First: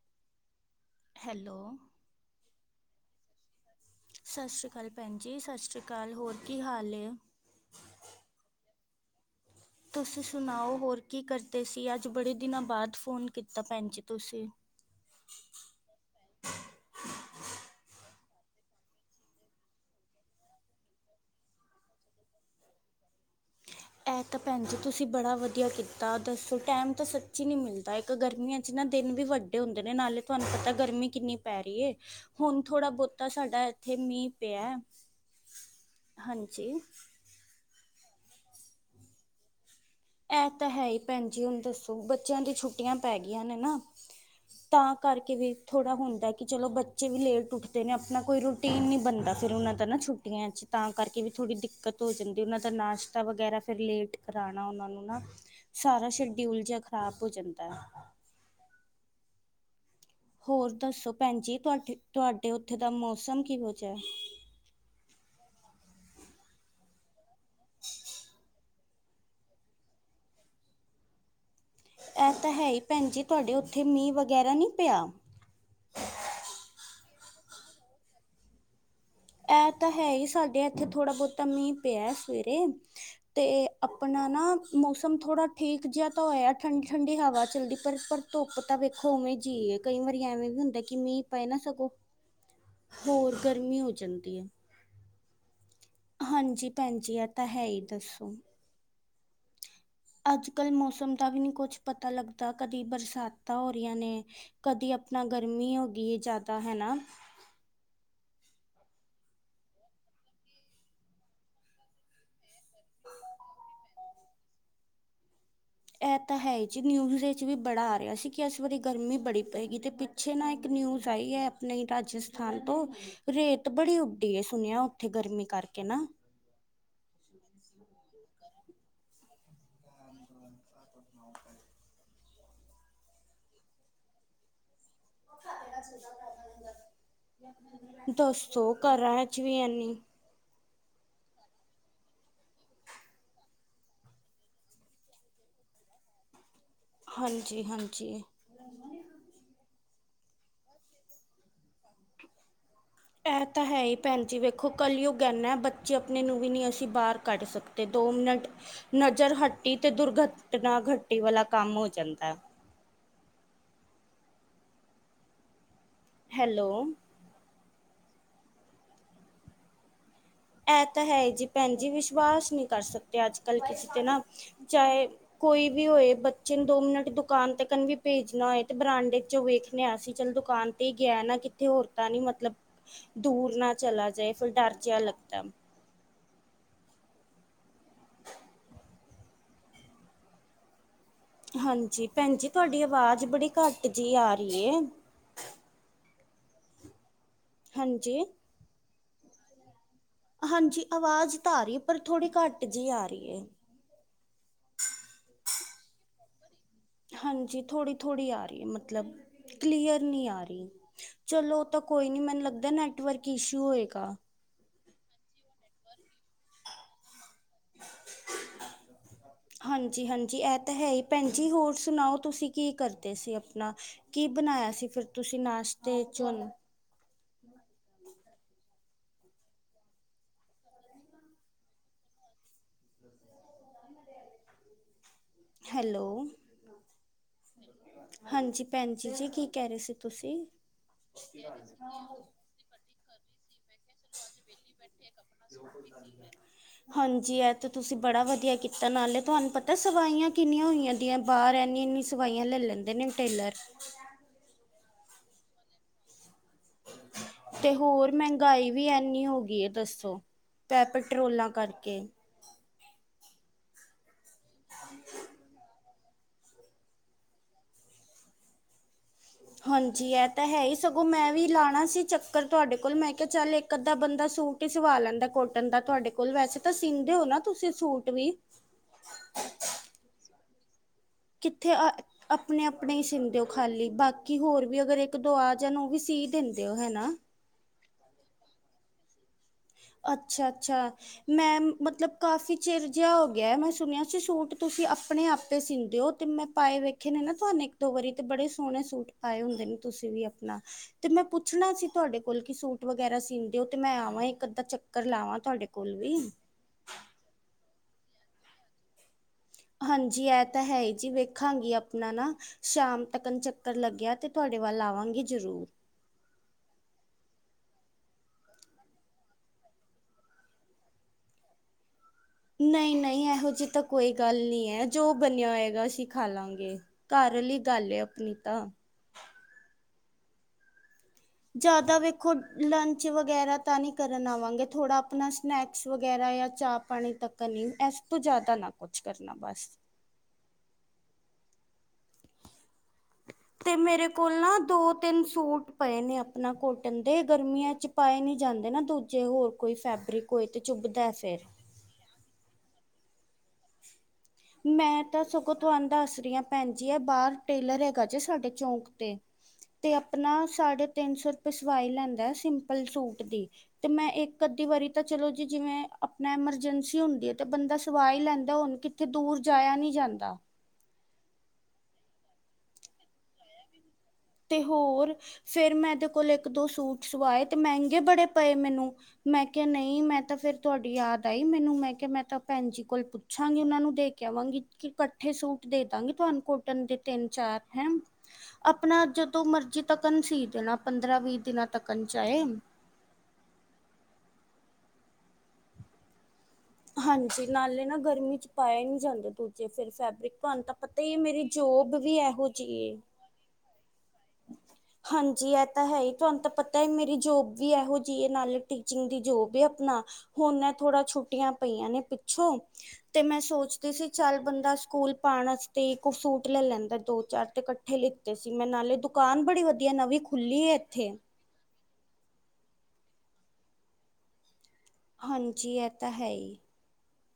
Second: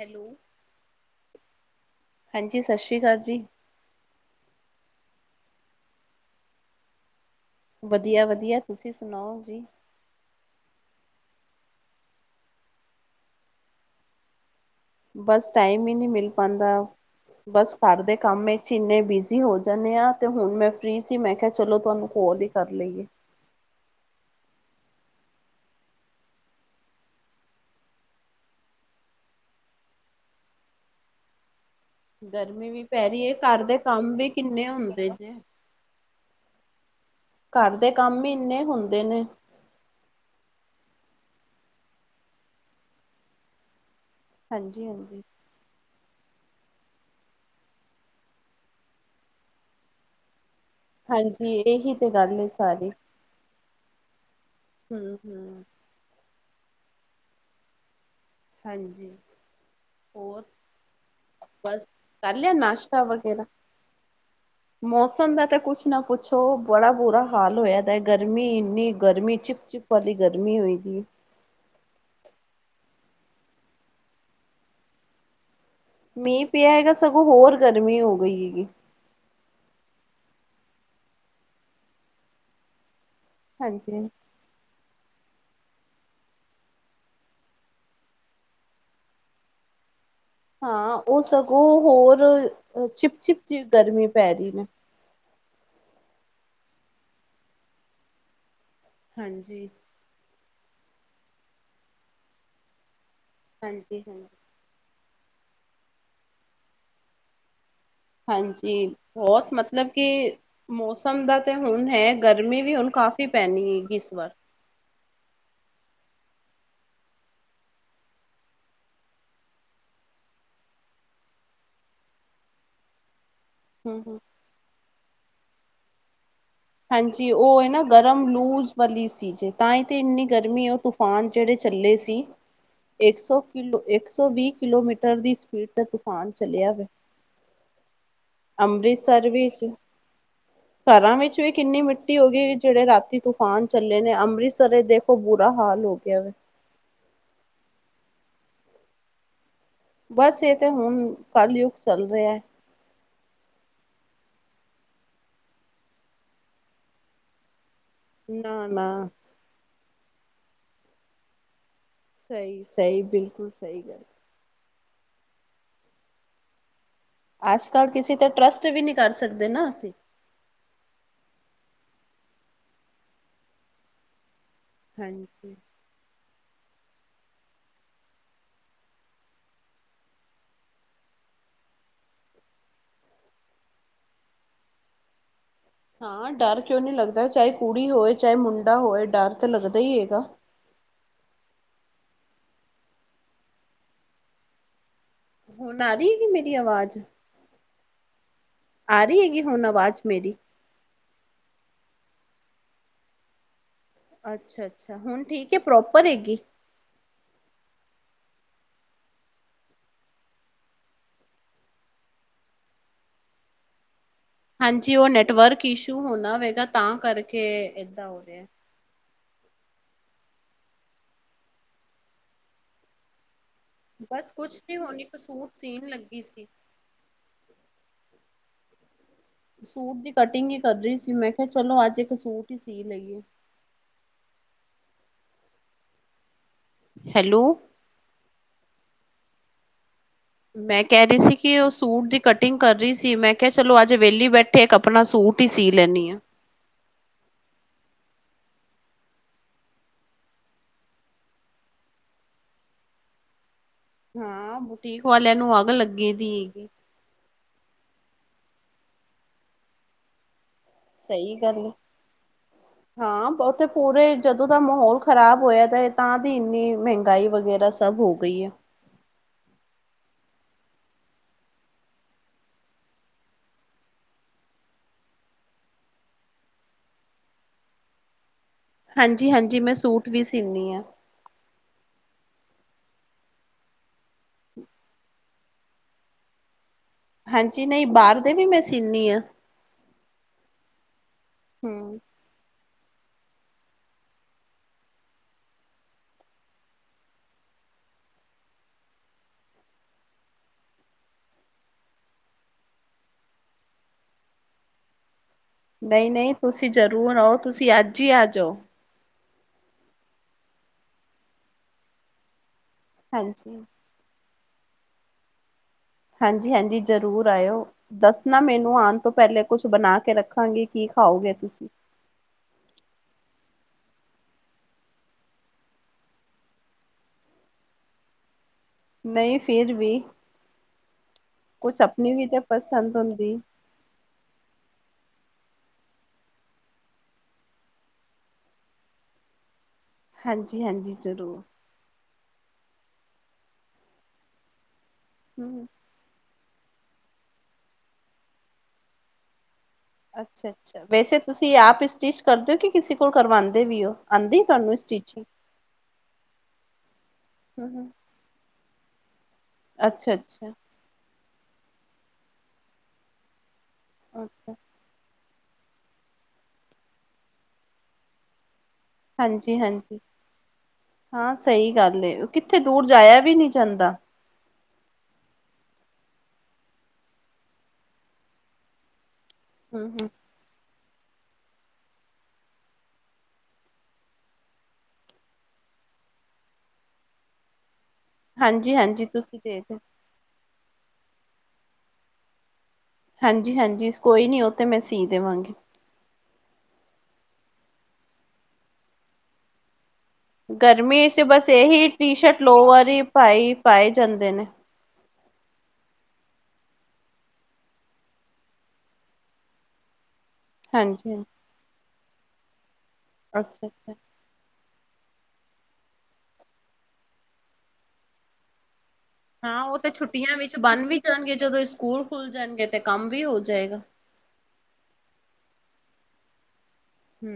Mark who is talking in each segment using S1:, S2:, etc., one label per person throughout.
S1: Hello
S2: hello
S1: ਹਾਂਜੀ ਸਤਿ ਸ਼੍ਰੀ ਅਕਾਲ ਜੀ
S2: ਸਤਿ ਸ਼੍ਰੀ ਅਕਾਲ ਜੀ ਸਤਿ ਸ਼੍ਰੀ ਅਕਾਲ ਹੋਰ ਕੀ ਹਾਲ ਨੇ
S1: ਵਧੀਆ ਵਧੀਆ ਤੁਸੀਂ ਸੁਣਾਓ ਜੀ
S2: ਤੁਸੀ ਸੁਣਾਓ ਹੋਰ ਕੀ ਕਰਦੇ ਸੀ ਅੱਜ ਬੜੇ ਦਿਨਾਂ ਬਾਅਦ ਫੋਨ ਕੀਤਾ ਭੈਣ ਜੀ ਤੁਸੀਂ
S1: ਬਸ ਟਾਈਮ ਹੀ ਨਹੀ ਮਿਲ ਪਾਉਂਦਾ ਬਸ ਘਰ ਦੇ ਕੰਮ ਵਿੱਚ ਇੰਨੇ ਬਿਜ਼ੀ ਹੋ ਜਾਂਦੇ ਆ ਤੇ ਹੁਣ ਮੈਂ ਫ੍ਰਰੀ ਸੀ ਮੈਂ ਕਿਹਾ ਚਲੋ ਤੁਹਾਨੂੰ ਕੋਲ ਹੀ ਕਰ ਲਈਏ
S2: ਇਹ ਤਾਂ ਭੈਣ ਜੀ ਤੁਸੀਂ ਬੜਾ ਵਧੀਆ ਕੀਤਾ ਦੱਸੋ ਟਾਈਮ ਤਾਂ ਸੱਚ ਹੀ ਨਹੀ ਮਿਲਦਾ ਇੱਕ ਗਰਮੀਆਂ ਚ ਨਾ ਦਿਨ ਵੀ ਵੱਡੇ ਹੁੰਦੇ ਨੇ ਨਾਲੇ ਤੁਹਾਨੂੰ ਪਤਾ ਗਰਮੀ ਕਿੰਨੀ ਪੈ ਰਹੀ ਹੈ
S1: ਗਰਮੀ ਵੀ ਪੈ ਰਹੀ ਹੈ ਘਰ ਦੇ ਕੰਮ ਵੀ
S2: ਮੀਂਹ
S1: ਕਿੰਨੇ
S2: ਪਿਆ
S1: ਹੁੰਦੇ ਨੇ
S2: ਹਾਂਜੀ
S1: ਘਰ ਦੇ ਕੰਮ ਹੀ ਇੰਨੇ ਹੁੰਦੇ ਨੇ
S2: ਇਹ ਤਾਂ ਹੈ ਹੀ ਭੈਣ ਜੀ ਹੁਣ ਦੱਸੋ ਬੱਚਿਆਂ ਦੀ ਛੁੱਟੀਆਂ ਪੈ ਗਈਆਂ ਨੇ ਨਾ
S1: ਹਾਂਜੀ
S2: ਤਾਂ
S1: ਹਾਂਜੀ
S2: ਕਰਕੇ ਵੀ ਥੋੜਾ ਹੁਣ ਕਿ ਚਲੋ ਬੱਚੇ ਵੀ ਲੇਟ ਉੱਠਦੇ ਨੇ ਆਪਣਾ ਕੋਈ ਰੂਟੀਨ ਨੀ ਬਣਦਾ ਫੇਿਰ ਉਹਨਾਂ ਤਾਂ ਨਾ ਛੁੱਟੀਆਂ ਚ ਤਾਂ ਕਰਕੇ ਵੀ ਥੋੜ੍ਹੀ
S1: ਹਾਂਜੀ ਇਹੀ
S2: ਦਿੱਕਤ
S1: ਤੇ
S2: ਹੋ
S1: ਗੱਲ
S2: ਜਾਂਦੀ
S1: ਹੈ
S2: ਉਹਨਾਂ ਦਾ
S1: ਸਾਰੀ
S2: ਨਾਸ਼ਤਾ ਵਗੈਰਾ ਫਿਰ ਲੇਟ ਕਰਾਉਣਾ ਉਹ ਨੂੰ
S1: ਹਮ ਹਮ
S2: ਸਾਰਾ ਸ ਕੀ ਉਲਝਾ ਖ਼ਰਾਬ ਹੋ ਜਾਂਦਾ ਹੈ
S1: ਹਾਂਜੀ ਹੋਰ
S2: ਦੱਸੋ ਭੈਣ ਜੀ
S1: ਬਸ
S2: ਤੁਹਾਡੇ
S1: ਕਰ
S2: ਤੁਹਾਡੇ
S1: ਲਿਆ
S2: ਉੱਥੇ ਦਾ
S1: ਨਾਸ਼ਤਾ
S2: ਮੌਸਮ
S1: ਵਗੈਰਾ
S2: ਕਿਹੋ ਜਿਹਾ
S1: ਮੌਸਮ ਦਾ ਤਾਂ ਕੁਛ ਨਾ ਕੁਛ ਓ ਬੜਾ ਬੁਰਾ ਹਾਲ ਹੋਇਆ ਤਾਂ ਗਰਮੀ ਇੰਨੀ ਗਰਮੀ ਚਿਪ ਚਿਪ ਵਾਲੀ ਗਰਮੀ ਹੋਈ ਦੀ
S2: ਹੈ ਇਹ ਤਾਂ ਹੈ ਹੀ ਭੈਣ ਜੀ ਤੁਹਾਡੇ ਉੱਥੇ ਮੀਂਹ ਵਗੈਰਾ ਨਹੀਂੀ ਪਿਆ
S1: ਮੀਂਹ ਪਿਆ ਹੈਗਾ ਸਗੋਂ ਹੋਰ ਗਰਮੀ ਹੋ ਗਈ ਹੈਗੀ
S2: ਇਹ ਤਾਂ ਹੈ ਹੀ ਸਾਡੇ ਇੱਥੇ ਥੋੜ੍ਹਾ ਬਹੁਤਾ ਮੀਂਹ ਪਿਆ ਸਵੇਰੇ ਤੇ
S1: ਹਾਂਜੀ
S2: ਆਪਣਾ ਨਾ ਮੌਸਮ ਮ ਥੋੜਾ ਠੀਕ ਜਿਹਾ ਤਾਂ ਹੋਇਆ ਠੰਡੀ ਠੰਢਡੀ ਹਵਾ ਚੱਲਦੀ ਪਰ ਧੁੱਪ ਤਾਂ ਵੇਖੋ ਉਵੇਂ ਜਿਹੀ ਕਈ ਵਾਰੀ ਐਵੇਂ ਵੀ ਹੁੰਦਾ
S1: ਹਾਂ
S2: ਕਿ
S1: ਉਹ
S2: ਮੀਂਹ ਪਏ ਨਾ
S1: ਸਗੋਂ ਹੋਰ ਚਿਪ
S2: ਹੋਰ
S1: ਚਿੱਪ ਜੀ
S2: ਹੋ
S1: ਗਰਮੀ ਪੈ
S2: ਜਾਂਦੀ ਹੈ
S1: ਰਇ ਨੇ
S2: ਹਾਂਜੀ ਭੈਣਜੀ ਇਹ ਤਾਂ ਹੈ ਹੀ ਦੱਸੋ।
S1: ਹਾਂਜੀ।
S2: ਅੱਜ ਮੌਸਮ ਦਾ ਵੀ ਨਹੀਂ ਕੁਝ ਪਤਾ ਲੱਗਦਾ ਕਦੀ ਬਰਸਾਤ। ਤਾ ਹੋ ਰਹੀਆਂ
S1: ਹਾਂਜੀ
S2: ਨੇ
S1: ਹਾਂਜੀ
S2: ਕਦੀ ਆਪਣਾ ਗਰਮੀ ਹੋ ਗਈ ਹੈ ਜ਼ਿਆਦਾ ਹੈ ਨਾ।
S1: ਹਾਂਜੀ ਬਹੁਤ ਮਤਲਬ ਕਿ ਮੌਸਮ ਦਾ ਤੇ ਹੁਣ ਹੈ ਗਰਮੀ ਵੀ ਹੁਣ ਕਾਫ਼ੀ ਪੈਣੀ ਹੈਗੀ ਇਸ ਵਾਰ
S2: ਇਹ ਤਾਂ ਹੈ ਜੀ ਨਿਊਜ਼ ਵਿਚ ਵੀ ਬੜਾ ਆ ਰਿਹਾ ਸੀ ਕਿ ਇਸ ਵਾਰੀ ਗਰਮੀ ਬੜੀ ਪਏਗੀ ਤੇ ਪਿੱਛੇ ਨਾ ਇੱਕ ਨਿਊਜ਼ ਆਈ ਹੈ ਆਪਣੇ ਰਾਜਸਥਾਨ ਤੋਂ ਰੇਤ ਬੜੀ
S1: ਹਮ ਹਮ
S2: ਉੱਡੀ ਏ ਸੁਣਿਆ। ਉੱਥੇ ਗਰਮੀ ਕਰਕੇ ਨਾ
S1: ਹਾਂਜੀ ਉਹ ਨਾ ਗਰਮ ਲੂਜ ਵਾਲੀ ਸੀ ਜੇ ਤਾਂ ਹੀ ਤੇ ਇੰਨੀ ਗਰਮੀ ਉਹ ਤੂਫਾਨ ਜਿਹੜੇ ਚੱਲੇ ਸੀ ਇੱਕ ਸੌ ਕਿਲੋ ਇੱਕ ਸੌ ਵੀਹ ਕਿਲੋਮੀਟਰ। ਦੀ ਸਪੀਡ ਤੇ ਤੂਫਾਨ ਚਲਿਆ ਵ
S2: ਦੱਸੋ ਘਰਾਂ
S1: ਅੰਮ੍ਰਿਤਸਰ
S2: ਚ ਵੀ
S1: ਵਿੱਚ।
S2: ਐਨੀ
S1: ਘਰਾਂ ਵਿੱਚ। ਕਿੰਨੀ ਮਿੱਟੀ ਹੋ ਗਈ ਜਿਹੜੇ ਰਾਤੀ ਤੂਫਾਨ ਚੱਲੇ ਨੇ ਅੰਮ੍ਰਿਤਸਰ ਦੇਖੋ ਬੁਰਾ ਹਾਲ ਹੋ ਗਿਆ ਵ
S2: ਹਾਂਜੀ ਹਾਂਜੀ।
S1: ਬਸ ਇਹ ਤੇ ਹੁਣ ਕੱਲਯੁਗ ਚੱਲ ਰਿਹਾ ਹੈ।
S2: ਇਹ ਤਾਂ ਹੈ ਹੀ ਭੈਣ ਜੀ ਵੇਖੋ ਕੱਲਓਗ ਐਨਾ ਹੈ ਬੱਚੇ ਆਪਣੇ ਨੂੰ ਵੀ ਨਹੀਂ ਅਸੀਂ ਬਾਹਰ ਕੱਢ ਸਕਦੇ। ਦੋ ਮਿੰਟ
S1: ਨਾ ਨਾ
S2: ਨਜ਼ਰ ਹਟ ਟੀ ਤੇ ਦੁਰਘਟਨਾ ਘੱਟੀ ਵਾਲਾ ਕੰਮ ਹੋ। ਜਾਂਦਾ
S1: ਸਹੀ ਸਹੀ ਬਿਲਕੁਲ। ਬਿਲਕੁਲ ਸਹੀ ਗੱਲ।
S2: ਹੈਲੋ।
S1: ਅੱਜ ਕੱਲ ਕਿਸੇ ਤੇ ਟਰਸਟ ਵੀ ਨਹੀਂ ਕਰ ਸਕਦੇ ਨਾ ਅਸੀਂ।
S2: ਇਹ ਤਾਂ ਹੈ ਜੀ ਭੈਣ ਜੀ ਵਿਸ਼ਵਾਸ ਨਹੀਂ ਕਰ ਸਕਦੇ ਅੱਜ ਕੱਲ੍ਹ ਕਿਸੇ ਤੇ ਨਾ। ਚਾਹੇ
S1: ਹਾਂਜੀ
S2: ਕੋਈ ਵੀ ਹੋਏ ਨ ਦੋ ਮਿੰਟ ਦੁਕਾਨ ਤੇ ਕਨ ਵੀ ਭੇਜਣਾ ਹੋਏ ਤੇ ਬਰਾਂਡੇ ਚੋਂ ਵੇਖਣਿਆ ਸੀ ਚੱਲ ਦੁਕਾਨ ਤੇ ਹੀ ਗਿਆ ਨਾ ਕਿੱਥੇ ਹੋਰ ਤਾਂ ਨੀ ਮਤਲਬ ਦੂਰ ਨਾ ਚਲਾ ਜਾਏ ਫਿਰ ਡਰ ਜਿਆ ਲੱਗ।
S1: ਹਾਂ ਡਰ ਕਿਉਂ ਨਹੀਂ ਲੱਗਦਾ ਚਾਹੇ ਕੁੜੀ ਹੋਏ ਚਾਹੇ ਮੁੰਡਾ ਹੋਏ ਡਰ ਤਾਂ ਲੱਗਦਾ ਹੀ ਹੈਗਾ।
S2: ਹਾਂਜੀ ਭੈਣ ਜੀ ਤੁਹਾਡੀ ਆਵਾਜ਼ ਬੜੀ ਘੱਟ ਜਿ ਆ ਰਹੀ ਹੈ।
S1: ਹੁਣ ਆ ਰਹੀ ਗ ਮੇਰੀ ਆਵਾਜ਼।
S2: ਹਾਂਜੀ।
S1: ਆ ਰਹੀ ਹੈਗੀ ਹੁਣ ਆਵਾਜ਼ ਮੇਰੀ
S2: ਹਾਂਜੀ ਆਵਾਜ਼ ਤਾਂ ਆ ਰਹੀ ਹੈ ਪਰ। ਥੋੜ੍ਹੀ ਘੱਟ ਜਿਹੀ ਆ ਰਹੀ ਹੈ।
S1: ਅੱਛਾ ਅੱਛਾ ਹੁਣ ਠੀਕ ਹੈ ਪ੍ਰੋਪਰ ਹੈਗੀ।
S2: ਹਾਂਜੀ ਥੋੜੀ ਥੋੜੀ ਆ ਰਹੀ ਮਤਲਬ ਕਲੀਅਰ ਨਹੀਂ ਆ ਰਹੀ ਚਲੋ ਉਹ ਤਾਂ ਕੋਈ ਨੀ ਮੈਨੂੰ ਲੱਗਦਾ ਨੈਟਵਰਕ ਇਸ਼ੂ ਹੋਏਗਾ।
S1: ਹਾਂਜੀ ਉਹ ਨੈੱਟਵਰਕ ਇਸ਼ੂ ਹੋਦਾ ਹੋਵੇਗਾ ਤਾਂ ਕਰੇ। ਕੇ ਏਦਾਂ ਹੋ ਰਿਹਾ।
S2: ਹਾਂਜੀ ਹਾਂਜੀ ਇਹ ਤਾਂ ਹੈ ਹੀ ਭੈਣ ਜਜੀ ਹੋਰ ਸੁਣਾਓ ਤੁਸੀਂ ਕੀ ਕਰਦੇ ਸੀ। ਆਪਣਾ ਕੀ
S1: ਬਸ ਕੁਛ
S2: ਬਣਾਇਆ
S1: ਨੀ
S2: ਸੀ
S1: ਹੁਣ
S2: ਫਿਰ
S1: ਇੱਕ
S2: ਤੁਸੀਂ
S1: ਸੂਟ ਸੀਨ
S2: ਨਾਸ਼ਤੇ
S1: ਲੱਗੀ
S2: ਚੁਨ
S1: ਸੀ। ਸੂਟ ਦੀ ਕਟਿੰਗ ਹੀ ਕਰ ਰਹੀ ਸੀ ਮੈਂ ਕਿਹਾ ਚਲੋ ਅੱਜ ਇੱਕ ਸੂਟ ਹੀ ਸੀ ਲਈਏ।
S2: ਹੈਲੋ,
S1: ਹੈਲੋ
S2: ਹਾਂਜੀ, ਭੈਣ ਜੀ ਜੀ ਕੀ, ਕਹਿ ਰਹੀ ਸੀ। ਤੁਸੀਂ?
S1: ਮੈਂ ਕਹਿ ਰਹੀ ਸੀ, ਕਿ ਉਹ ਸੂਟ ਦੀ ਕਟਿੰਗ ਕਰ ਰਹੀ ਸੀ, ਮੈਂ ਕਿਹਾ ਚਲੋ ਅੱਜ ਵੇਲੀ ਬੈਠੇ ਇੱਕ ਆਪਣਾ ਸੂਟ ਹੀ ਸੀ ਲੈਂਨੀ ਹਾਂ।
S2: ਹਾਂਜੀ ਇਹ ਤਾਂ ਤੁਸੀਂ ਬੜਾ ਵਧੀਆ ਕੀਤਾ ਨਾਲੇ ਤੁਹਾਨੂੰ ਪਤਾ ਸਵਾਈਆਂ ਕਿੰਨੀਆਂ ਹੋਈਆਂ ਦੀਆਂ ਬਾਹਰ ਇਨੀ ਇਨੀ ਸਵਾਈਆਂ ਲੈ ਲੈਂਦੇ ਨੇ ਟੇਲਰ
S1: ਹਾਂ ਬੁਟੀਕ ਵਾਲਿਆਂ ਨੂੰ ਅੱਗ ਲੱਗੇ ਦੀ ਹੈਗੀ।
S2: ਤੇ ਹੋਰ ਮਹਿੰਗਾਈ ਵੀ ਐਨੀ ਹੋ ਗਈ ਦੱਸੋ। ਪੈ
S1: ਸਹੀ
S2: ਪੈਟਰੋਲਾਂ
S1: ਗੱਲ
S2: ਕਰਕੇ
S1: ਹਾਂ ਉੱਥੇ ਪੂਰੇ ਜਦੋਂ ਦਾ ਮਾਹੌਲ ਖ਼ਰਾਬ ਹੋਇਆ, ਤੇ ਤਾਂ ਦੀ ਇੰਨੀ ਮਹਿੰਗਾਈ ਵਗੈਰਾ ਸਭ ਹੋ ਗਈ ਹੈ।
S2: ਹਾਂਜੀ, ਇਹ ਤਾਂ ਹੈ ਹੀ ਸਗੋਂ ਮੈਂ ਵੀ ਲਾਣਾ ਸੀ ਚੱਕਰ ਤੁਹਾਡੇ ਕੋਲ ਮੈਂ ਕਿਹਾ ਚੱਲ ਇੱਕ ਅੱਧਾ ਬੰਦਾ ਸੂਟ ਹੀ ਸਵਾ ਲੈਂਦਾ ਕੋਟਨ ਦਾ ਤੁਹਾਡੇ ਕੋਲ ਵੈਸੇ ਤਾਂ ਸੀਂਦੇ ਹੋ ਨਾ ਤੁਸੀਂ ਸੂਟ ਵੀ।
S1: ਹਾਂਜੀ-ਹਾਂਜੀ ਮੈਂ ਸੂਟ ਵੀ ਸੀਨੀ ਆ
S2: ਕਿੱਥੇ ਅ ਆਪਣੇ-ਆਪਣੇ ਹੀ ਸੀਂਦੇ ਹੋ ਖਾਲੀ ਬਾਕੀ ਹੋਰ ਵੀ ਅਗਰ ਇੱਕ ਦੋ ਆ ਜਾਨ ਉਹ ਵੀ ਸੀ ਦਿੰਦੇ। ਹੋ ਹਨਾ
S1: ਹਾਂਜੀ, ਨਹੀਂ ਬਾਹਰ ਦੇ ਵੀ ਮੈਂ ਸੀਨੀ ਆ।
S2: ਅੱਛਾ-ਅੱਛਾ ਮੈਂ
S1: ਹੂੰ
S2: ਮਤਲਬ ਕਾਫੀ ਚਿਰ ਜਿਹਾ ਹੋ ਗਿਆ ਮੈਂ ਸੁਣਿਆ ਸੀ ਸੂਟ ਤੁਸੀਂ ਆਪਣੇ ਆਪੇ ਸੀੀਦੇ ਹੋ ਤੇ ਮੈਂ ਪਾਏ ਵੇਖੇ ਨੇ ਨਾ ਤੁਹਾਨੂੰ ਇੱਕ ਦੋ ਵਾਰੀ ਤੇ ਬੜੇ ਸੋਹਣੇ ਸੂਟ ਪਾਏ ਹੁੰਦੇ ਨੇ ਤੁਸੀਂ ਵੀ ਆਪਣਾ ਤੇ ਮੈਂ ਪੁੱਛਣਾ ਸੀ ਤੁਹਾਡੇ ਕੋਲ ਕਿ ਸੂਟ ਵਗੈਰਾ ਸੀਂਦੇ ਹੋ ਤੇ ਮੈਂ ਆਵਾਂ ਅੱਧਾਂ ਚੱਕਰ ਲਾਵਾਂਗੇ।
S1: ਨਹੀਂ-ਨਹੀਂ ਤੁਸੀਂ ਜ਼ਰੂਰ ਆਓ ਤੁਸੀਂ ਅੱਜ- ਅੱਜ ਹੀ ਆ ਜਾਓ।
S2: ਹਾਂਜੀ, ਇਹ ਤਾਂ ਹੈ ਹੀ ਜੀ ਵੇਖਾਂਗੀ ਆਪਣਾ ਨਾ ਸ਼ਾਮ ਤਕਣ
S1: ਹਾਂਜੀ
S2: ਚੱਕਰ ਲੱਗਿਆ ਤੇ, ਤੁਹਾਡੇ ਵੱਲ ਆਵਾਂਗੇ ਜ਼ਰੂਰ,
S1: ਹਾਂਜੀ-ਹਾਂਜੀ ਜ਼ਰੂਰ ਆਇਓ, ਦੱਸਣਾ ਮੈਨੂੰ ਆਉਣ ਤੋਂ ਪਹਿਲੇ ਕੁਛ ਬਣਾ ਕੇ ਰੱਖਾਂਗੀ ਕੀ ਖਾਓਗੇ ਤੁਸੀਂ
S2: ਨਹੀਂ-ਨਹੀਂ ਇਹੋ ਜਿਹੀ ਤਾਂ ਕੋਈ ਗੱਲ ਨੀ ਹੈ, ਜੋ ਬਣਿਆ ਹੋਏਗਾ ਅਸੀਂ ਖਾ ਲਾਂਗੇ ਘਰ ਲਈ ਗੱਲ ਆਪਣੀ ਤਾਂ।
S1: ਨਹੀਂ ਫਿਰ ਵੀ, ਕੁਛ
S2: ਜ਼ਿਆਦਾ
S1: ਆਪਣੀ ਵੀ
S2: ਵੇਖੋ
S1: ਤੇ ਪਸੰਦ
S2: ਲੰਚ
S1: ਹੁੰਦੀ।
S2: ਵਗੈਰਾ ਤਾਂ ਨਹੀਂ ਕਰਨ ਆਵਾਂਗੇ, ਥੋੜਾ ਆਪਣਾ ਸਨੈਕਸ ਵਗੈਰਾ ਜਾਂ ਚਾਹ ਪਾਣੀ ਤੱਕ ਨਹੀਂ ਇਸ ਤੋਂ ਜ਼ਿਆਦਾ ਨਾ ਕੁਛ ਕਰਨਾ ਬਸ
S1: ਹਾਂਜੀ-ਹਾਂਜੀ ਜ਼ਰੂਰ,
S2: ਤੇ ਮੇਰੇ ਕੋਲ ਨਾ ਦੋ ਤਿੰਨ
S1: ਹੂੰ
S2: ਸੂਟ ਪਏ ਨੇ ਆਪ ਆਪਣਾ ਕੋਟਨ ਦੇ ਗਰਮੀਆਂ ਚ ਪਾਏ ਨੀ ਜਾਂਦੇ ਨਾ ਦੂਜੇ ਹੋਰ, ਕੋਈ ਫੈਬਰਿਕ ਹੋਏ ਤੇ
S1: ਅੱਛਾ-ਅੱਛਾ
S2: ਚੁੱਭਦਾ
S1: ਵੈਸੇ
S2: ਫਿਰ
S1: ਤੁਸੀਂ ਆਪ ਸਟਿਚ ਕਰਦੇ ਹੋ ਕਿ ਕਿਸੇ ਕੋਲ ਕਰਵਾਂਦੇ ਵੀ ਹੋ ਆਂਦੀ ਤੁਹਾਨੂੰ
S2: ਮੈਂ ਤਾਂ
S1: ਸਟਿਚਿੰਗ।
S2: ਸਗੋਂ ਤੁਹਾਨੂੰ ਦੱਸ ਰਹੀ ਹੈ ਭੈਣ ਜੀ ਆ ਬਾਹਰ ਟੇਲਰ
S1: ਹੂੰ-ਹੂੰ
S2: ਹੈਗਾ ਜੇ ਸਾਡੇ ਚੌਂਕ ਤੇ, ਤੇ ਆਪਣਾ
S1: ਅੱਛਾ-ਅੱਛਾ
S2: ਸਾਢੇ ਤਿੰਨ ਸੌ ਸਿਵਾਈ ਲੈਂਦਾ ਸਿੰਪਲ ਸੂਟ ਦੀ। ਤੇ, ਮੈਂ ਇੱਕ ਅੱਧੀ ਵਾਰੀ ਤਾਂ ਚਲੋ ਜੀ, ਜਿਵੇਂ ਆਪਣਾ ਐਮਰਜੈਂਸੀ ਹੁੰਦੀ ਐ, ਤੇ ਬੰਦਾ ਸਵਾ ਹੀ ਲੈਂ ਦਾ ਹੁਣ ਕਿੱਥੇ ਦੂਰ ਜਾਇਆ ਨਹੀਂ
S1: ਹਾਂਜੀ-ਹਾਂਜੀ,
S2: ਜਾਂਦਾ
S1: ਹਾਂ ਸਹੀ ਗੱਲ ਐ। ਕਿੱਥੇ ਦੂਰ ਜਾਇਆ ਵੀ ਨਹੀ ਜਾਂਦਾ।
S2: ਤੇ ਹੋਰ ਫੇਰ, ਮੈਂ ਇਹਦੇ ਕੋਲ ਇੱਕ ਦੋ ਸੂਟ ਸਵਾਏ ਤੇ, ਮਹਿੰਗੇ ਬੜੇ ਪਏ ਮੈਨੂੰ ਮੈਂ ਕਿਹਾ
S1: ਹੂੰ
S2: ਨਹੀਂ,
S1: ਹੂੰ
S2: ਮੈਂ ਤਾਂ ਫਿਰ ਤੁਹਾਡੀ ਯਾਦ ਆਈ, ਮੈਨੂੰ ਮੈਂ ਕਿਹਾ ਮੈਂ ਤਾਂ ਭੈਣ ਜੀ ਕੋਲ ਪੁੱਛਾਂਗੀ, ਉਹਨਾਂ ਨੂੰ ਦੇ ਕੇ ਆਵਾਂਗੀ ਕਿ ਇਕੱਠੇ ਸੂਟ ਦੇ ਦੇ ਦਾਗੀ, ਤੁਹਾਨੂੰ ਕੋਟਨ ਦੇ ਤਿੰਨ ਚਾਰ ਹੈਂ
S1: ਹਾਂਜੀ, ਹਾ
S2: ਆਪਣਾ ਜਦੋਂ ਮਰਜ਼ੀ ਤੱਕਨ ਸੀ ਦੇਣਾ। ਪੰਦਰਾਂ ਵੀਹ ਦਿਨਾਂ ਤੱਕਨ ਚਾਏ।
S1: ਹਾਂਜੀ-ਹਾਂਜੀ, ਕੋਈ ਨੀ ਉਹ ਤੇ ਮੈਂ ਸੀ ਦੇਵਾਂਗੀ।
S2: ਹਾਂਜੀ, ਨਾਲੇ ਨਾ ਗਰਮੀ ਚ ਪਾਇਆਂ ਨਹੀ ਜਾਂਦਾ ਦੂਜੇ ਫਿਰ ਫੈਬ
S1: ਗਰਮੀ ਵਿਚ ਤੇ, ਬਸ ਇਹੀ ਟੀ ਸ਼ਰਟ
S2: ਇਹੋ ਜਿਹੀ
S1: ਲੋਵਰ
S2: ਏ।
S1: ਹੀ ਪਾਈ ਪਾਏ ਜਾਂਦੇ ਨੇ।
S2: ਹਾਂਜੀ, ਇਹ ਤਾਂ ਹੈ ਹੀ ਤੁਹਾਨੂੰ ਤਾਂ ਪਤਾ ਹੈ, ਮੇਰੀ ਜੋਬ ਵੀ ਇਹੋ ਜਿਹੀ ਹੈ ਨਾਲੇ, ਟੀਚਿੰਗ ਦੀ ਜੋਬ ਐ ਆਪਣਾ ਹੁਣ ਇਹ ਥੋੜਾ
S1: ਹਾਂਜੀ ਹਾਂਜੀ,
S2: ਛੁੱਟੀਆਂ ਪਈਆਂ ਨੇ ਪੀਛੋ ਤੇ ਮੈਂ
S1: ਅੱਛਾ
S2: ਸੋਚਦੀ
S1: ਅੱਛਾ
S2: ਸੀ, ਚੱਲ ਬੰਦਾ ਸਕੂਲ ਪਾਣ ਵਾਸਤੇ ਕਈ, ਸੂਟ ਲੈ ਲੈਂਦਾ ਦੋ ਚਾਰ ਤੇ ਇਕੱਠੇ ਲਿੱਤੇ ਸੀ ਮੈਂ ਨਾਲੇ ਦੁ
S1: ਹਾਂ ਉਹ ਤੇ ਛੁੱਟੀਆਂ ਵਿੱਚ ਬਣ ਵੀ ਜਾਣਗੇ, ਜਦੋਂ ਸਕੂਲ ਖੁੱਲ ਜਾਣਗੇ ਤੇ ਕੰਮ ਵੀ ਹੋ ਜਾਏਗਾ।
S2: ਹਾਂਜੀ ਇਹ ਤਾਂ ਹੈ ਈ।
S1: ਹੂੰ,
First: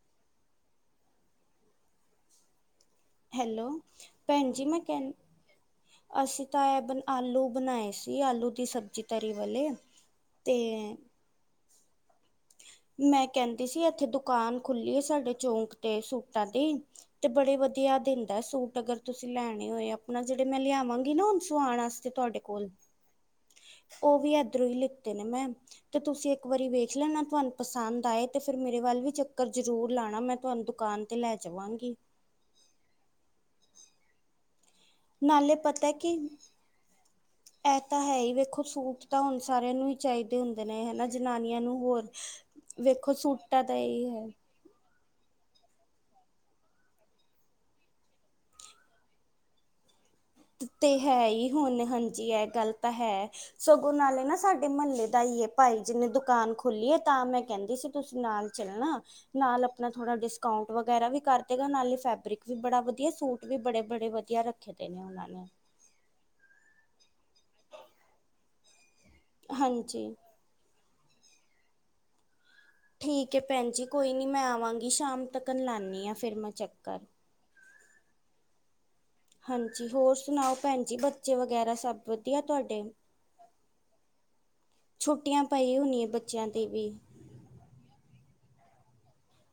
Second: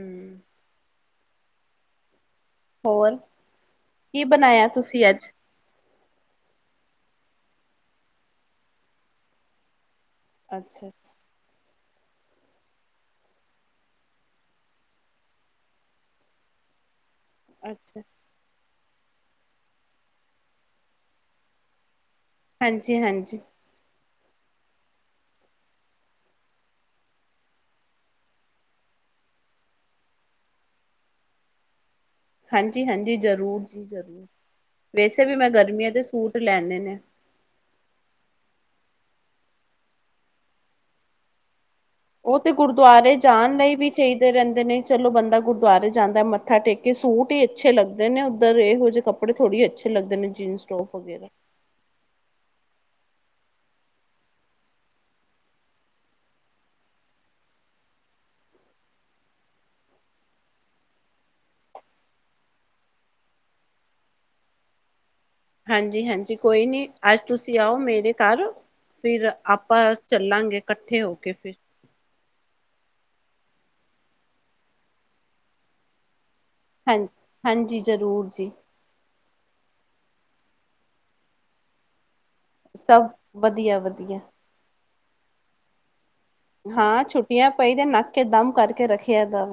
S1: ਹੋਰ,
S2: ਹੈਲੋ
S1: ਕੀ
S2: ਭੈਣ ਜੀ
S1: ਬਣਾਇਆਂ
S2: ਮੈਂ
S1: ਤੁਸੀਂ
S2: ਕਹਿੰ
S1: ਅੱਜ?
S2: ਅਸੀਂ ਤਾਂ ਇਹ ਵੀ ਆਲੂ ਬਣਾਏ ਸੀ, ਆਲੂ ਦੀ ਸਬਜ਼ੀ ਤਰੀ ਵਾਲੇ ਤੇ
S1: ਅੱਛਾ-ਅੱਛਾ,
S2: ਮੈਂ ਕਹਿੰਦੀ ਸੀ, ਇੱਥੇ ਦੁਕਾਨ ਖੁੱਲੀ ਐ, ਸਾਡੇ ਚੌਂਕ ਤੇ ਸੂਟਾਂ ਦੀ ਤੇ ਧੀਤੇ ਆ
S1: ਅੱਛਾ
S2: ਦਿੰਦਾ ਸੂਟ ਅਗਰ ਤੁਸੀਂ ਲੈਣੇ ਹੋਏ, ਆਪਣਾ ਜਿਹੜੇ ਮੈਂ ਲਿਆਵਾਂਗੀ ਨਾ ਹੁਣ ਸਵਾਉਣ ਤੇ ਤੁਹਾਡੇ ਕੋਲ।
S1: ਹਾਂਜੀ ਹਾਂਜੀ
S2: ਔ ਵੀ ਏਧਰੋਂ ਹੀ ਲਿੱਤੇ ਨੇ ਮੈਂ, ਤੇ ਤੁਸੀਂ ਇੱਕ ਵਾਰੀ ਵੇਖ ਲੈਣਾ ਤੁਹਾਨੂੰ ਪਸੰਦ ਆਏ ਤੇ ਫਿਰ ਮੇਰੇ ਵੱਲ ਵੀ ਚੱਕਰ ਜ਼ਰੂਰ ਲਾਉਣਾ, ਮੈਂ ਤੁਹਾਨੂੰ ਦੁਕਾਨ ਤੇ ਲੈ ਜਾਵਾਂਗੀ।
S1: ਹਾਂਜੀ ਹਾਂਜੀ ਜ਼ਰੂਰ ਜੀ ਜ਼ਰੂਰ। ਵੈਸੇ ਵੀ ਮੈਂ
S2: ਨਾਲੇ
S1: ਗਰਮੀਆਂ
S2: ਪਤਾ
S1: ਦੇ
S2: ਕਿ
S1: ਸੂਟ ਲੈਂਨੇ ਨੇ।
S2: ਇਹ ਤਾਂ ਹੈ ਹੀ ਵੇਖੋ ਸੂਟ ਤਾਂ ਹੁਣ ਸਾਰਿਆਂ ਨੂੰ ਹੀ ਚਾਹੀਦੇ ਹੁੰਦੇ ਨੇ, ਹੈਨਾ ਜਨਾਨੀਆਂ ਨੂੰ ਹੋਰ
S1: ਔ ਤੇ
S2: ਵੇਖੋ
S1: ਗੁਰਦੁਆਰੇ ਜਾਣ
S2: ਸੂਟਾਂ
S1: ਲਈ
S2: ਦਾ
S1: ਵੀ
S2: ਹੀ ਹੈ
S1: ਚਾਹੀਦੇ ਰਹਿੰਦੇ ਨੇ, ਚਲੋ, ਬੰਦਾ ਗੁਰਦੁਆਰੇ ਜਾਂਦਾ ਮੱਥਾ ਟੇਕ ਕੇ ਸੂਟ ਹੀ ਅੱਛੇ ਲੱਗਦੇ ਨੇ ਉੱਧਰ ਇਹੋ ਜਹੇ ਕੱਪੜੇ ਥੋੜ੍ਹੀ ਅੱਛੇ ਲੱਗਦੇ। ਨੇ ਜੀਨਸ ਟੋਪ
S2: ਤੇ ਹੈ
S1: ਵਗੈਰਾ
S2: ਹੀ ਹੁਣ ਹਾਂਜੀ ਇਹ ਗੱਲ, ਤਾਂ ਹੈ ਸਗੋਂ ਨਾਲੇ ਨਾ ਸਾਡੇ ਮਹੱਲੇ ਦਾ ਹੀ ਏ ਭਾਈ ਜਿਨੇ ਦੁਕਾਨ ਖੋਲੀ ਹੈ ਤਾਂ ਮੈਂ ਕਹਿੰਦੀ ਸੀ ਤੁਸੀਂ ਨਾਲ ਚੱਲਣਾ ਨਾਲ ਆਪਣਾ ਥੋੜਾ ਡਿਸਕਾਊਂਟ ਵਗੈਰਾ ਵੀ ਕਰ ਦੇਗਾ, ਨਾਲੇ ਫੈਬਰਿਕ ਵੀ ਬੜਾ ਵਧੀਆ ਸੂਟ ਵੀ ਬੜੇ ਬੜੇ ਵਧੀਆ ਰੱਖੇ ਦੇ ਨੇ ਉਹਨਾਂ ਨੇ।
S1: ਹਾਂਜੀ-ਹਾਂਜੀ ਕੋਈ ਨੀ ਅੱਜ ਤੁਸੀਂ ਆਓ ਮੇਰੇ ਘਰ, ਫਿਰ ਆਪਾਂ
S2: ਹਾਂਜੀ
S1: ਚੱਲਾਂਗੇ ਇਕੱਠੇ ਹੋ ਕੇ। ਫਿਰ
S2: ਠੀਕ ਏ ਭੈਣ ਜੀ ਕੋਈ ਨੀ ਮੈਂ ਆਵਾਂਗੀ ਸ਼ਾਮ ਤੱਕਨ, ਆਨੀ ਹਾਂ ਫਿਰ ਮੈਂ। ਚੱਕਰ
S1: ਹਾਂਜੀ-ਹਾਂਜੀ, ਜ਼ਰੂਰ ਜੀ,
S2: ਹਾਂਜੀ ਹੋਰ ਸੁਣਾਓ, ਭੈਣ ਜੀ ਬੱਚੇ ਵਗੈਰਾ ਸਭ, ਵਧੀਆ ਤੁਹਾਡੇ?
S1: ਸਭ ਵਧੀਆ-ਵਧੀਆ।
S2: ਛੁੱਟੀਆਂ ਪਾਈ ਹੋਣੀ ਹੈਂ, ਬਚੇ
S1: ਹਾਂ ਛੁੱਟੀਆਂ ਪਈ ਦੇ, ਨੱਕ ਕੇ ਦਮ ਕਰਕੇ ਰੱਖਿਆ ਐਦਾ।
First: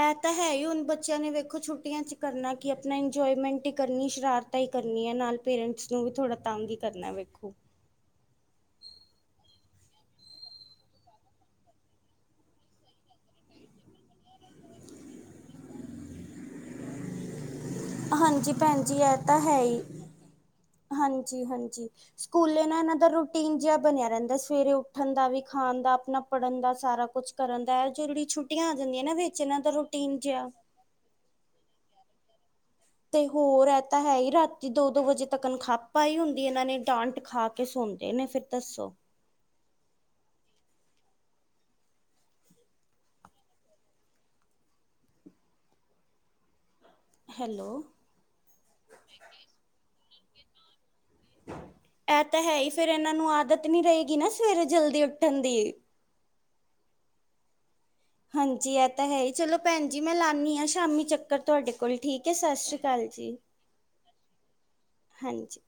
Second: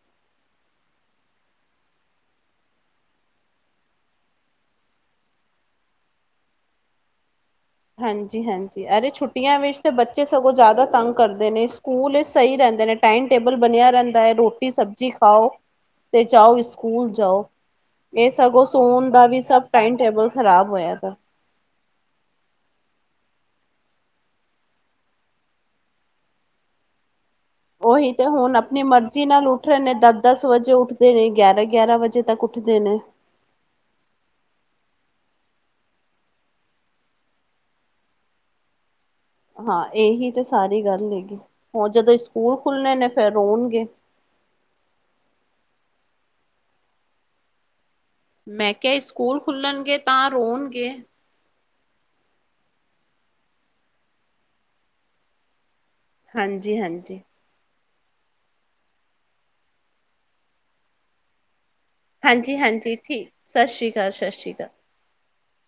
S2: ਇਹ ਤਾਂ ਹੈ ਹੀ ਹੁਣ ਬੱਚਿਆਂ ਨੇ ਵੇਖੋ ਛੁੱਟੀਆਂ ਚ ਕਰਨਾ ਕਿ ਆਪਣਾ ਇੰਜੋਏਮੈਂਟ ਹੀ ਕਰਨੀ ਸ਼ਰਾਰਤਾ ਹੀ ਕਰਨੀ ਹੈ, ਨਾਲ ਪੇਰੈਂਟਸ ਨੂੰ ਵੀ ਥੋੜਾ ਤੰਗ ਹੀ ਕਰਨਾ ਵੇਖੋ।
S1: ਹਾਂਜੀ-ਹਾਂਜੀ, ਅਰੇ ਛੁੱਟੀਆਂ ਵਿਚ ਬੱਚੇ ਸਗੋਂ ਜ਼ਿਆਦਾ ਤੰਗ ਕਰਦੇ ਨੇ ਸਕੂਲ ਸਹੀ ਰਹਿੰਦੇ ਨੇ ਟਾਈਮ ਟੇਬਲ ਬਣਿਆ ਰਹਿੰਦਾ ਹੈ, ਰੋਟੀ ਸਬਜ਼ੀ ਖਾਓ ਤੇ ਜਾਓ ਸਕੂਲ ਜਾਓ। ਇਹ
S2: ਹਾਂਜੀ
S1: ਸਗੋਂ
S2: ਭੈਣ ਜੀ
S1: ਸੋਣ
S2: ਇਹ
S1: ਦਾ ਵੀ
S2: ਤਾਂ ਹੈ
S1: ਸਭ
S2: ਹੀ
S1: ਟਾਈਮ ਟੇਬਲ ਖ਼ਰਾਬ ਹੋਇਆ ਤਾ।
S2: ਹਾਂਜੀ-ਹਾਂਜੀ। ਸਕੂਲੇ ਨਾਲ ਇਹਨਾਂ ਦਾ ਰੂਟੀਨ ਜਿਹਾ ਬਣਿਆ ਰਹਿੰਦਾ, ਸਵੇਰੇ ਉੱਠਣ ਦਾ ਵੀ ਖਾਣ ਦਾ ਆਪਣਾ ਪੜ੍ਹਨ ਦਾ ਸਾਰਾ ਕੁਛ ਕਰਨ ਦਾ ਇਹ
S1: ਔ ਹੀ
S2: ਜਿਹੜੀ
S1: ਤੇ ਹੁਣ
S2: ਛੁੱਟੀਆਂ ਆ
S1: ਆਪਣੀ
S2: ਜਾਂਦੀਆਂ ਨਾ
S1: ਮਰਜੀ
S2: ਵਿੱਚ
S1: ਨਾਲ
S2: ਇਹਨਾਂ
S1: ਉੱਠ
S2: ਦਾ
S1: ਰਹੇ ਨੇ
S2: ਰੂਟੀਨ
S1: ਦਸ-ਦਸ
S2: ਜਿਹਾ
S1: ਵਜੇ ਉੱਠਦੇ ਨੇ ਗਿਆਰਾਂ-ਗਿਆਰਾਂ ਵਜੇ। ਤੱ [unintelligible]
S2: ਤੇ ਹੋਰ ਇਹ ਤਾਂ ਹੈ ਹੀ ਰਾਤੀ ਦੋ ਦੋ ਵਜੇ ਤੱਕ ਖੱਪ ਹੀ ਹੁੰਦੀ ਇਹਨਾਂ ਨੇ, ਡਾਂਟ ਖਾ ਕੇ ਸੌਦੇ ਨੇ ਫਿਰ ਦੱਸੋ।
S1: ਹਾਂ ਇਹੀ ਤੇ ਸਾਰੀ ਗੱਲ ਹੈਗੀ, ਹੁਣ ਜਦੋਂ ਸਕੂਲ ਖੁੱਲਣੇ ਨੇ ਫੇਰ ਰੌਣਗੇ
S2: ਹੈਲੋ,
S1: ਮੈਂ ਕਿਹਾ ਸਕੂਲ ਖੁੱਲਣਗੇ। ਤਾਂ ਰੋਣਗੇ।
S2: ਇਹ ਤਾਂ ਹੈ ਹੀ ਫੇਰ ਇਹਨਾਂ ਨੂੰ ਆਦਤ ਨੀ ਰਹੇਗੀ ਨਾ ਸਵੇਰੇ ਜਲਦੀ ਉੱਠਣ ਦੀ
S1: ਹਾਂਜੀ ਹਾਂਜੀ,
S2: ਹਾਂਜੀ ਇਹ ਤਾਂ ਹੈ ਹੀ ਚਲੋ ਭੈਣ ਜੀ ਮੈਂ ਲਾਂਦੀ ਆਂ ਸ਼ਾਮੀ ਚੱਕਰ ਤੁਹਾਡੇ ਕੋਲ ਠੀਕ ਹੈ ਸਤਿ
S1: ਹਾਂਜੀ
S2: ਸ਼੍ਰੀ
S1: -ਹਾਂਜੀ,
S2: ਅਕਾਲ
S1: ਠੀਕ
S2: ਜੀ
S1: ਸਸ ਰੀ ਕਾਲ, ਸਸ ਰੀ ਕਾਲ।
S2: ਹਾਂਜੀ,